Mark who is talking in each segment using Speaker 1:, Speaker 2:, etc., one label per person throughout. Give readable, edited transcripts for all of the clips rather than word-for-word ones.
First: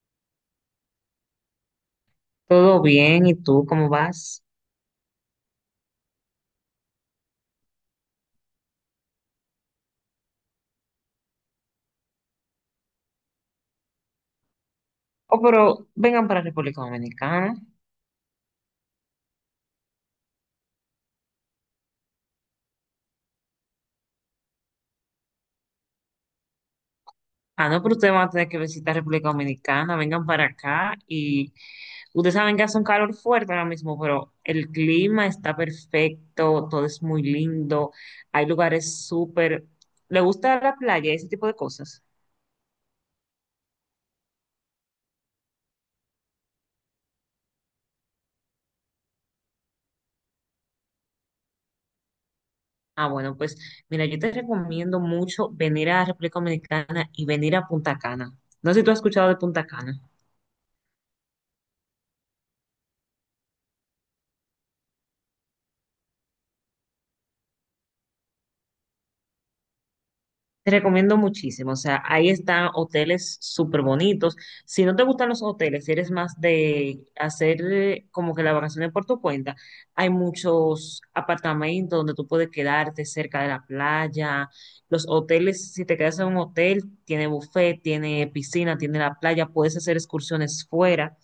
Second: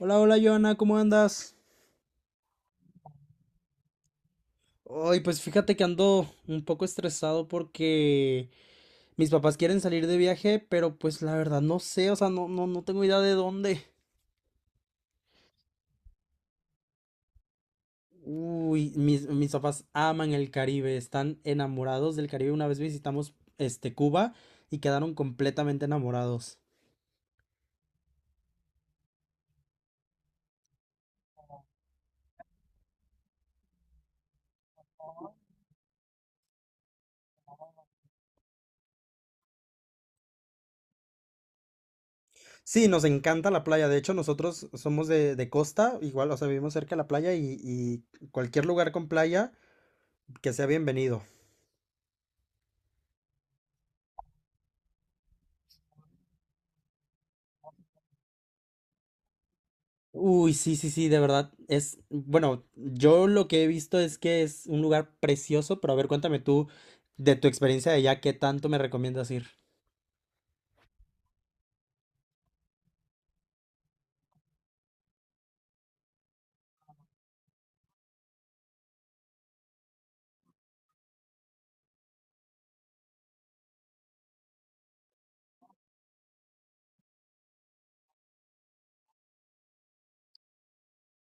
Speaker 1: Hola, hola, Joana, ¿cómo andas?
Speaker 2: Todo bien, ¿y tú cómo vas?
Speaker 1: Hoy, pues fíjate que ando un poco estresado porque mis papás quieren salir de viaje, pero pues la verdad no sé, o sea, no, no, no tengo idea de dónde.
Speaker 2: Oh, pero vengan para República Dominicana.
Speaker 1: Uy, mis papás aman el Caribe, están enamorados del Caribe. Una vez visitamos Cuba y quedaron completamente enamorados.
Speaker 2: Ah, no, pero ustedes van a tener que visitar República Dominicana, vengan para acá y ustedes saben que hace un calor fuerte ahora mismo, pero el clima está perfecto, todo es muy lindo, hay lugares súper... ¿Le gusta la playa, ese tipo de cosas?
Speaker 1: Sí, nos encanta la playa. De hecho, nosotros somos de costa, igual, o sea, vivimos cerca de la playa y cualquier lugar con playa que sea bienvenido.
Speaker 2: Ah, bueno, pues mira, yo te recomiendo mucho venir a República Dominicana y venir a Punta Cana. No sé si tú has escuchado de Punta Cana.
Speaker 1: Uy, sí, sí, sí, de verdad. Bueno, yo lo que he visto es que es un lugar precioso, pero a ver, cuéntame tú de tu experiencia de allá, ¿qué tanto me recomiendas ir?
Speaker 2: Te recomiendo muchísimo, o sea, ahí están hoteles súper bonitos. Si no te gustan los hoteles, si eres más de hacer como que la vacación por tu cuenta, hay muchos apartamentos donde tú puedes quedarte cerca de la playa. Los hoteles, si te quedas en un hotel, tiene buffet, tiene piscina, tiene la playa, puedes hacer excursiones fuera,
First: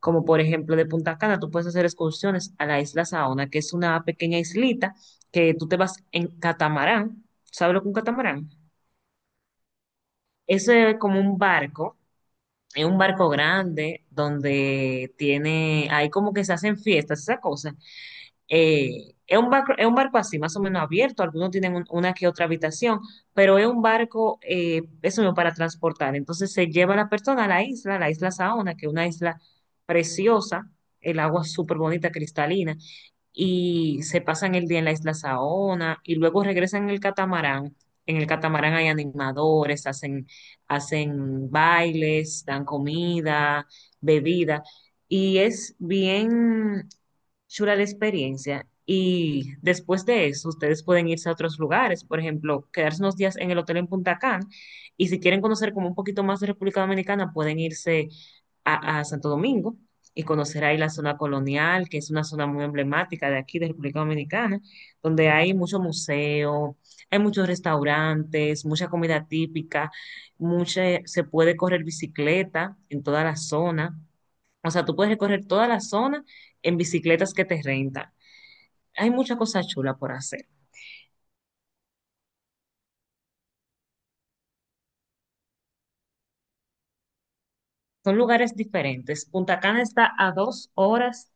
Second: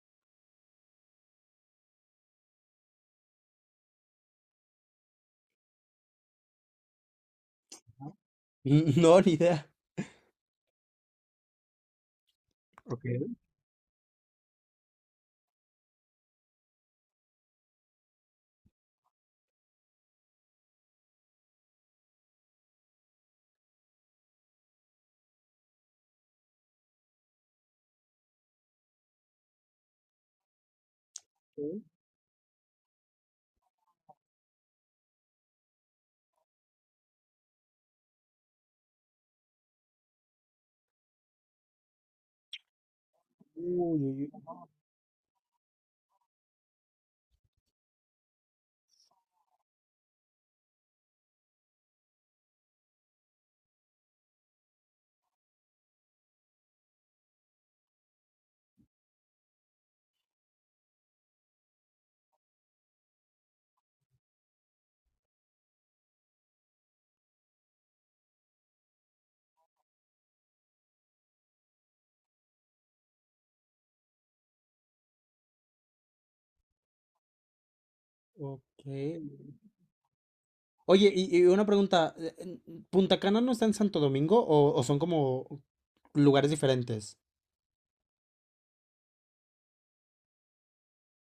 Speaker 2: como por ejemplo de Punta Cana, tú puedes hacer excursiones a la isla Saona, que es una pequeña islita que tú te vas en catamarán. ¿Sabes lo que es un catamarán?
Speaker 1: No, ni idea.
Speaker 2: Eso es como un barco, es un
Speaker 1: Ok.
Speaker 2: barco grande donde tiene, ahí como que se hacen fiestas, esa cosa. Es un barco así, más o menos abierto. Algunos tienen una que otra habitación, pero es un barco, eso mismo, para transportar. Entonces se lleva a la persona a la isla Saona, que es una isla preciosa, el agua es súper
Speaker 1: Uy,
Speaker 2: bonita, cristalina, y se pasan el día en la isla Saona y luego regresan en el catamarán. En el catamarán hay animadores, hacen bailes, dan comida,
Speaker 1: uy, uy,
Speaker 2: bebida, y es bien chula la experiencia. Y después de eso, ustedes pueden irse a otros lugares, por ejemplo, quedarse unos días en el hotel en Punta Cana. Y si quieren conocer como un poquito más de República Dominicana, pueden irse a Santo Domingo y conocer ahí la zona colonial, que es una zona muy emblemática de aquí, de República Dominicana, donde hay mucho museo, hay muchos restaurantes, mucha comida típica, mucha, se puede correr bicicleta en toda la zona. O sea, tú puedes recorrer toda la zona en bicicletas que te rentan.
Speaker 1: ok.
Speaker 2: Hay muchas cosas chulas por hacer.
Speaker 1: Oye, y una pregunta, ¿Punta Cana no está en Santo Domingo o son como lugares diferentes?
Speaker 2: Son lugares diferentes. Punta Cana está a 2 horas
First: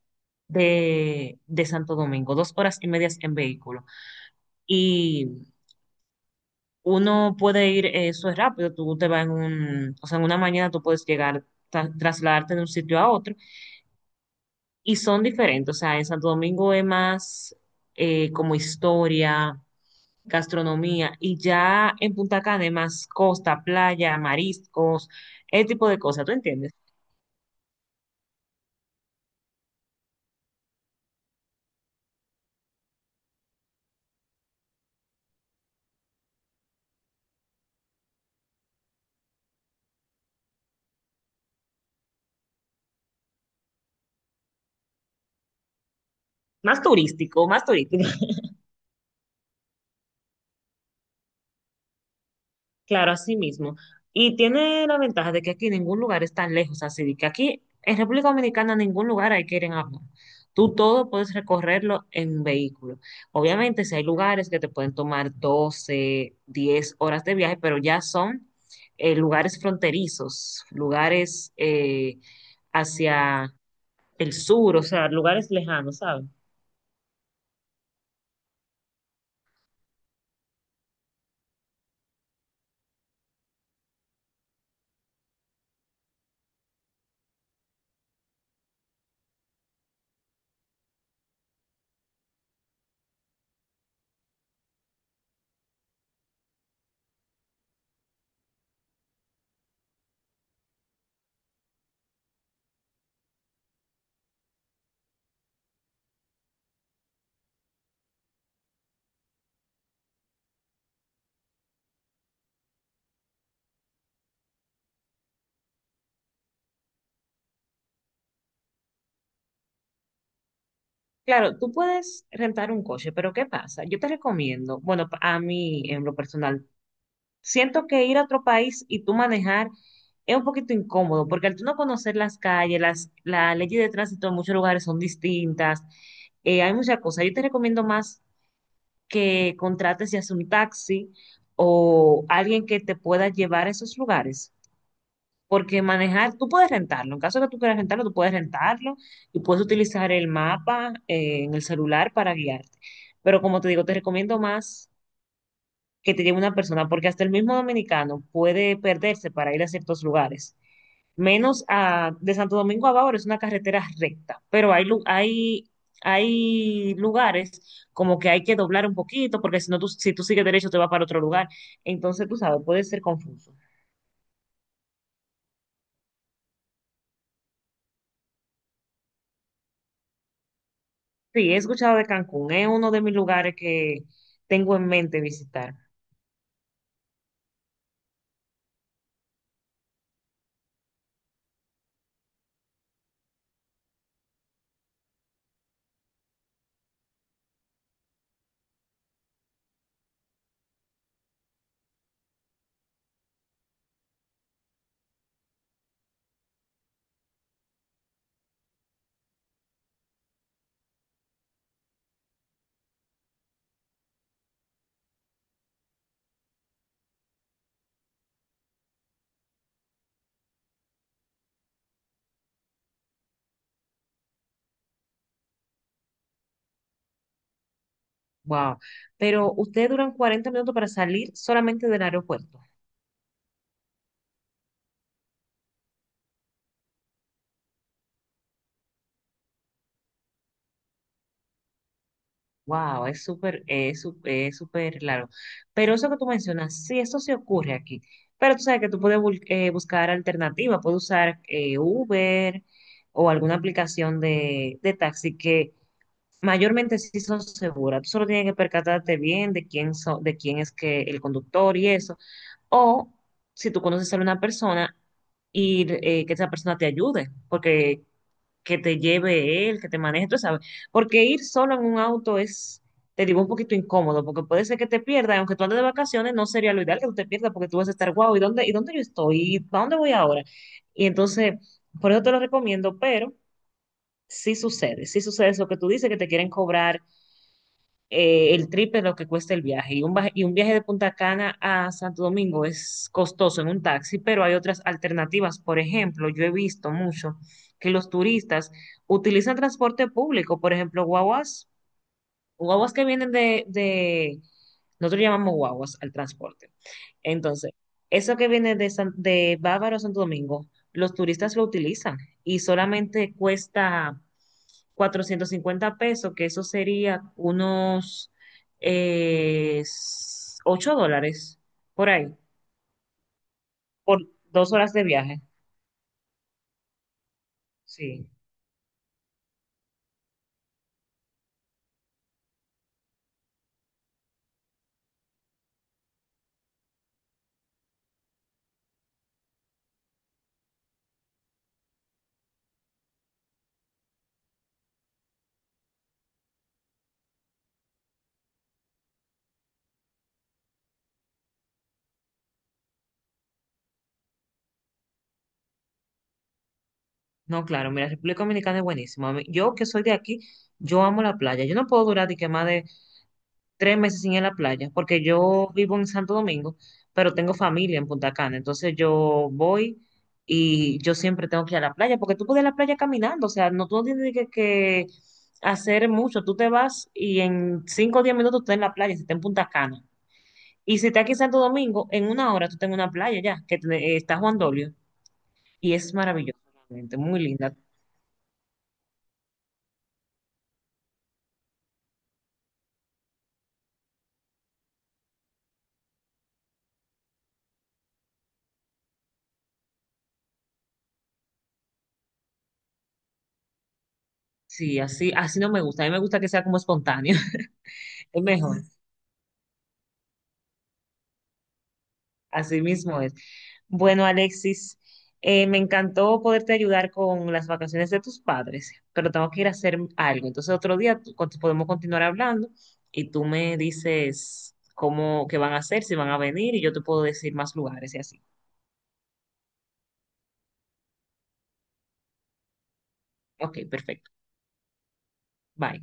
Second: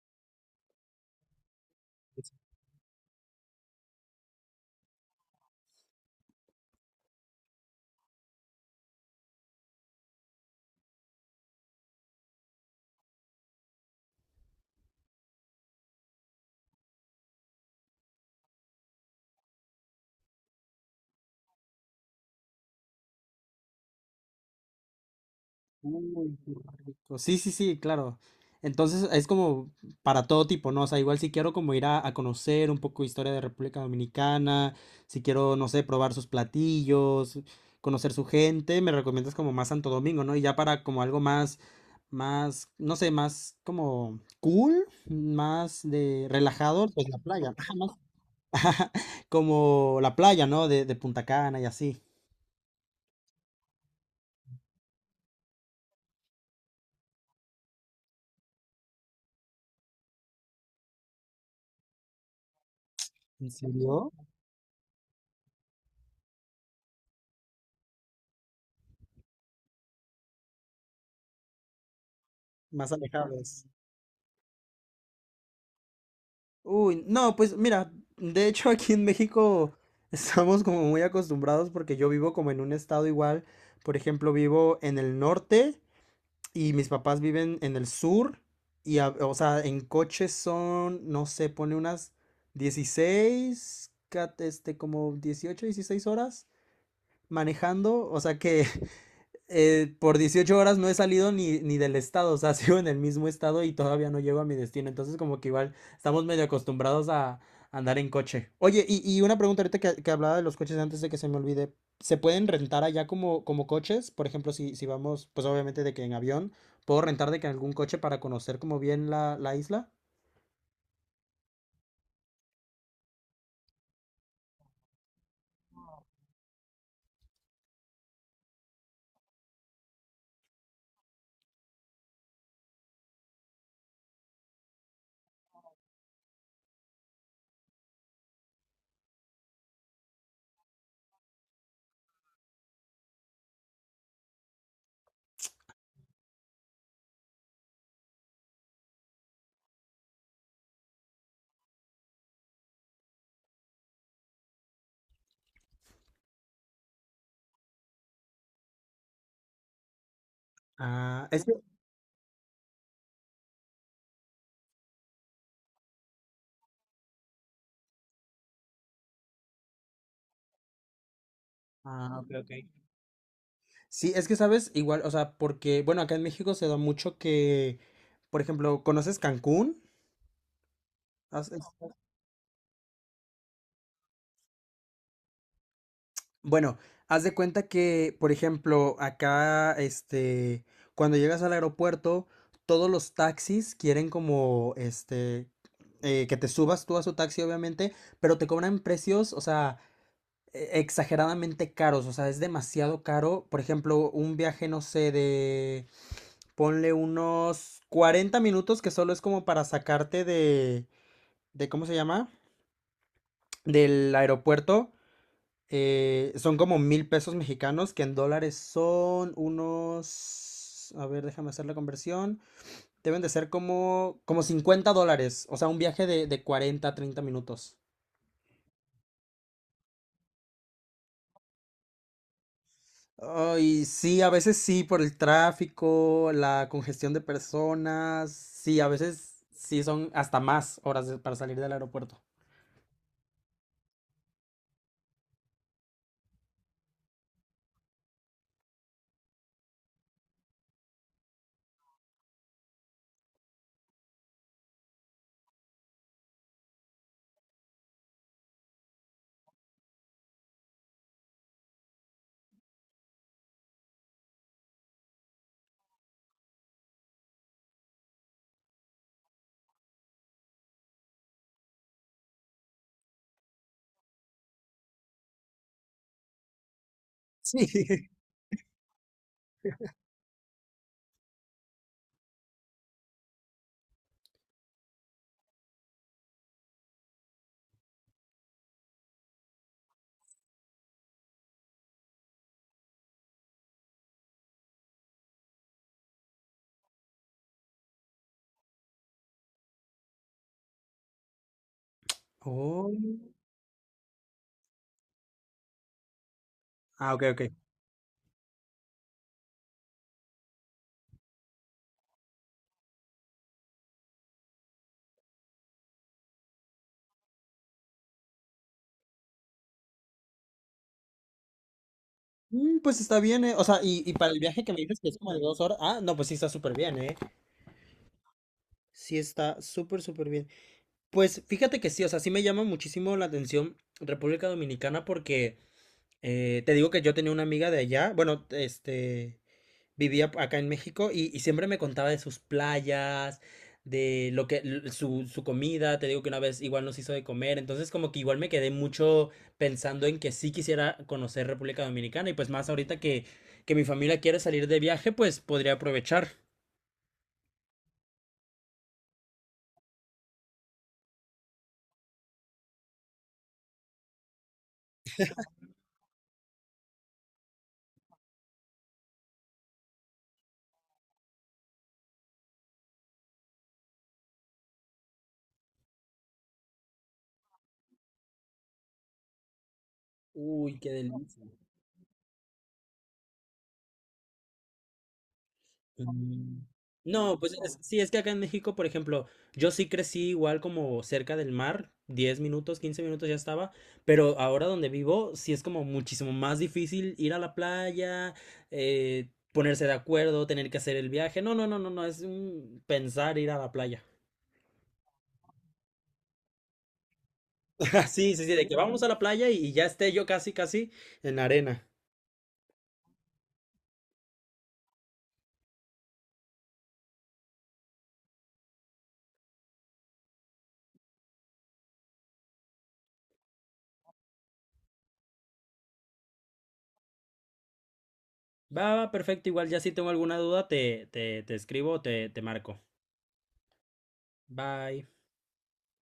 Speaker 2: de Santo Domingo, dos horas y medias en vehículo. Y uno puede ir, eso es rápido, tú te vas en o sea, en una mañana tú puedes llegar, trasladarte de un sitio a otro. Y son diferentes. O sea, en Santo Domingo es más como historia, gastronomía y ya en Punta Cana hay más costa, playa, mariscos, ese tipo de cosas, ¿tú
Speaker 1: Uy, qué
Speaker 2: entiendes?
Speaker 1: rico. Sí, sí, sí, claro. Entonces es como para todo tipo, ¿no? O sea, igual si quiero como ir a conocer un poco de historia de República Dominicana, si quiero, no sé, probar sus platillos, conocer su gente, me recomiendas como más Santo Domingo, ¿no? Y ya para como algo más, más, no sé, más como cool, más de relajado, pues la playa.
Speaker 2: Más
Speaker 1: Ajá,
Speaker 2: turístico,
Speaker 1: como la playa, ¿no? De Punta Cana y así.
Speaker 2: claro, así mismo. Y tiene la ventaja de que aquí ningún lugar es tan lejos, así de que aquí en República Dominicana ningún lugar hay que ir en avión. Tú todo puedes recorrerlo en vehículo.
Speaker 1: ¿En
Speaker 2: Obviamente, si hay
Speaker 1: serio?
Speaker 2: lugares que te pueden tomar 12 10 horas de viaje, pero ya son lugares fronterizos, lugares
Speaker 1: Más
Speaker 2: hacia
Speaker 1: alejados.
Speaker 2: el sur, o sea, lugares lejanos, ¿sabes?
Speaker 1: Uy, no, pues mira, de hecho aquí en México estamos como muy acostumbrados porque yo vivo como en un estado igual, por ejemplo, vivo en el norte y mis papás viven en el sur y, o sea, en coche son, no sé, pone unas 16, como 18, 16 horas manejando, o sea que por 18 horas no he salido ni del estado, o sea, sigo en el mismo estado y todavía no llego a mi destino. Entonces, como que igual estamos medio acostumbrados a andar en coche. Oye, y una pregunta ahorita que, hablaba de los coches antes de que se me olvide. ¿Se pueden rentar allá como coches? Por ejemplo, si, si vamos, pues obviamente de que en avión, ¿puedo rentar de que algún coche para conocer como bien la isla?
Speaker 2: Claro, tú puedes rentar un coche, pero ¿qué pasa? Yo te recomiendo, bueno, a mí en lo personal, siento que ir a otro país y tú manejar es un poquito incómodo, porque al tú no conocer las calles, la ley de tránsito en muchos lugares son distintas, hay muchas cosas. Yo te recomiendo más que contrates ya sea un taxi o alguien que te pueda llevar a esos lugares. Porque manejar, tú puedes rentarlo, en caso de que tú quieras rentarlo, tú puedes rentarlo y puedes utilizar el mapa en el celular para guiarte. Pero como te digo, te recomiendo más que te lleve una persona, porque hasta el mismo dominicano puede perderse para ir a ciertos lugares.
Speaker 1: Ah, es que...
Speaker 2: Menos a, de Santo Domingo a Bávaro es una carretera recta, pero hay lugares como que hay que doblar un poquito, porque si no, tú, si tú sigues derecho te va para otro lugar.
Speaker 1: Ah,
Speaker 2: Entonces,
Speaker 1: ok,
Speaker 2: tú
Speaker 1: ok.
Speaker 2: sabes, puede ser confuso.
Speaker 1: Sí, es que sabes, igual, o sea, porque, bueno, acá en México se da mucho que, por ejemplo, ¿conoces Cancún?
Speaker 2: Sí, he escuchado de Cancún, es uno de mis lugares que tengo en mente visitar.
Speaker 1: Bueno, haz de cuenta que, por ejemplo, acá, cuando llegas al aeropuerto, todos los taxis quieren como, que te subas tú a su taxi, obviamente, pero te cobran precios, o sea, exageradamente caros, o sea, es demasiado caro. Por ejemplo, un viaje, no sé, de, ponle unos 40 minutos, que solo es como para sacarte de, ¿cómo se llama? Del aeropuerto. Son como 1000 pesos mexicanos, que en dólares son unos... A ver, déjame hacer la conversión. Deben de ser como, como 50 dólares, o sea, un viaje de, 40 a 30 minutos.
Speaker 2: Wow. Pero ustedes duran 40 minutos para salir solamente del aeropuerto.
Speaker 1: Ay, sí, a veces sí, por el tráfico, la congestión de personas, sí, a veces sí son hasta más horas para salir del aeropuerto.
Speaker 2: Wow, es súper, es súper largo. Pero eso que tú mencionas, sí, eso sí ocurre aquí. Pero tú sabes que tú puedes buscar alternativas, puedes usar Uber o alguna aplicación de taxi que mayormente sí son seguras. Tú solo tienes que percatarte bien de quién de quién es que el conductor y eso. O si tú conoces a una persona ir que esa persona te ayude, porque que te lleve él, que te maneje, tú sabes. Porque ir solo en un auto es, te digo, un poquito incómodo, porque puede ser que te pierdas, aunque tú andes de vacaciones, no sería lo ideal que tú te pierdas,
Speaker 1: Sí.
Speaker 2: porque tú vas a estar, guau, ¿y dónde, yo estoy? ¿Y para dónde voy ahora? Y entonces, por eso te lo recomiendo, pero sí sucede eso que tú dices, que te quieren cobrar el triple de lo que cuesta el viaje. Y un viaje de Punta Cana a Santo Domingo es costoso en un taxi, pero hay otras alternativas. Por ejemplo, yo he visto mucho que los turistas utilizan transporte público, por ejemplo, guaguas. Guaguas
Speaker 1: Oh.
Speaker 2: que vienen de- Nosotros llamamos guaguas al transporte.
Speaker 1: Ah, ok, ok.
Speaker 2: Entonces, eso que viene de Bávaro a Santo Domingo, los turistas lo utilizan y solamente cuesta 450 pesos, que eso sería unos eh, $8 por ahí,
Speaker 1: Pues está bien, eh. O sea, y
Speaker 2: por
Speaker 1: para el viaje que
Speaker 2: dos
Speaker 1: me
Speaker 2: horas
Speaker 1: dices
Speaker 2: de
Speaker 1: que es como de
Speaker 2: viaje.
Speaker 1: 2 horas. Ah, no, pues sí está súper bien, ¿eh?
Speaker 2: Sí,
Speaker 1: Sí, está súper, súper bien. Pues fíjate que sí, o sea, sí me llama muchísimo la atención República Dominicana porque te digo que yo tenía una amiga de allá, bueno, este, vivía acá en México y siempre me contaba de sus playas, de lo que, su comida, te digo que una vez igual nos hizo de comer, entonces como que igual me quedé mucho pensando en que sí quisiera conocer República Dominicana y pues más ahorita que, mi familia quiere salir de viaje, pues podría aprovechar.
Speaker 2: no, claro, mira, República Dominicana es buenísima. Yo que soy de aquí, yo amo la playa. Yo no puedo durar de que más de 3 meses sin ir a la playa, porque yo vivo en Santo Domingo, pero tengo familia en Punta Cana, entonces yo voy y yo siempre tengo que ir a la playa, porque tú puedes ir a la playa caminando, o sea, no tú no tienes que hacer mucho, tú te vas y en 5 o 10 minutos tú estás en la playa, si estás en Punta Cana.
Speaker 1: Uy, qué
Speaker 2: Y si estás aquí en
Speaker 1: delicia.
Speaker 2: Santo Domingo, en una hora tú estás en una playa ya, que te- está Juan Dolio, y es
Speaker 1: Mm,
Speaker 2: maravilloso, realmente,
Speaker 1: No,
Speaker 2: muy
Speaker 1: pues
Speaker 2: linda.
Speaker 1: sí, es que acá en México, por ejemplo, yo sí crecí igual como cerca del mar, 10 minutos, 15 minutos ya estaba, pero ahora donde vivo sí es como muchísimo más difícil ir a la playa, ponerse de acuerdo, tener que hacer el viaje. No, no, no, no, no, es un pensar ir a la playa.
Speaker 2: Sí, así, así no me gusta, a mí me gusta que sea como espontáneo,
Speaker 1: Sí,
Speaker 2: es
Speaker 1: sí, sí, de que
Speaker 2: mejor.
Speaker 1: vamos a la playa y ya esté yo casi, casi en la arena.
Speaker 2: Así mismo es. Bueno, Alexis, me encantó poderte ayudar con las vacaciones de tus padres, pero tengo que ir a hacer algo. Entonces, otro día podemos continuar hablando y tú me dices cómo, qué van a hacer, si van a venir y yo te puedo decir más lugares y así.
Speaker 1: Va, va, perfecto, igual ya si tengo alguna duda te escribo, te marco.
Speaker 2: Ok, perfecto.
Speaker 1: Bye.
Speaker 2: Bye.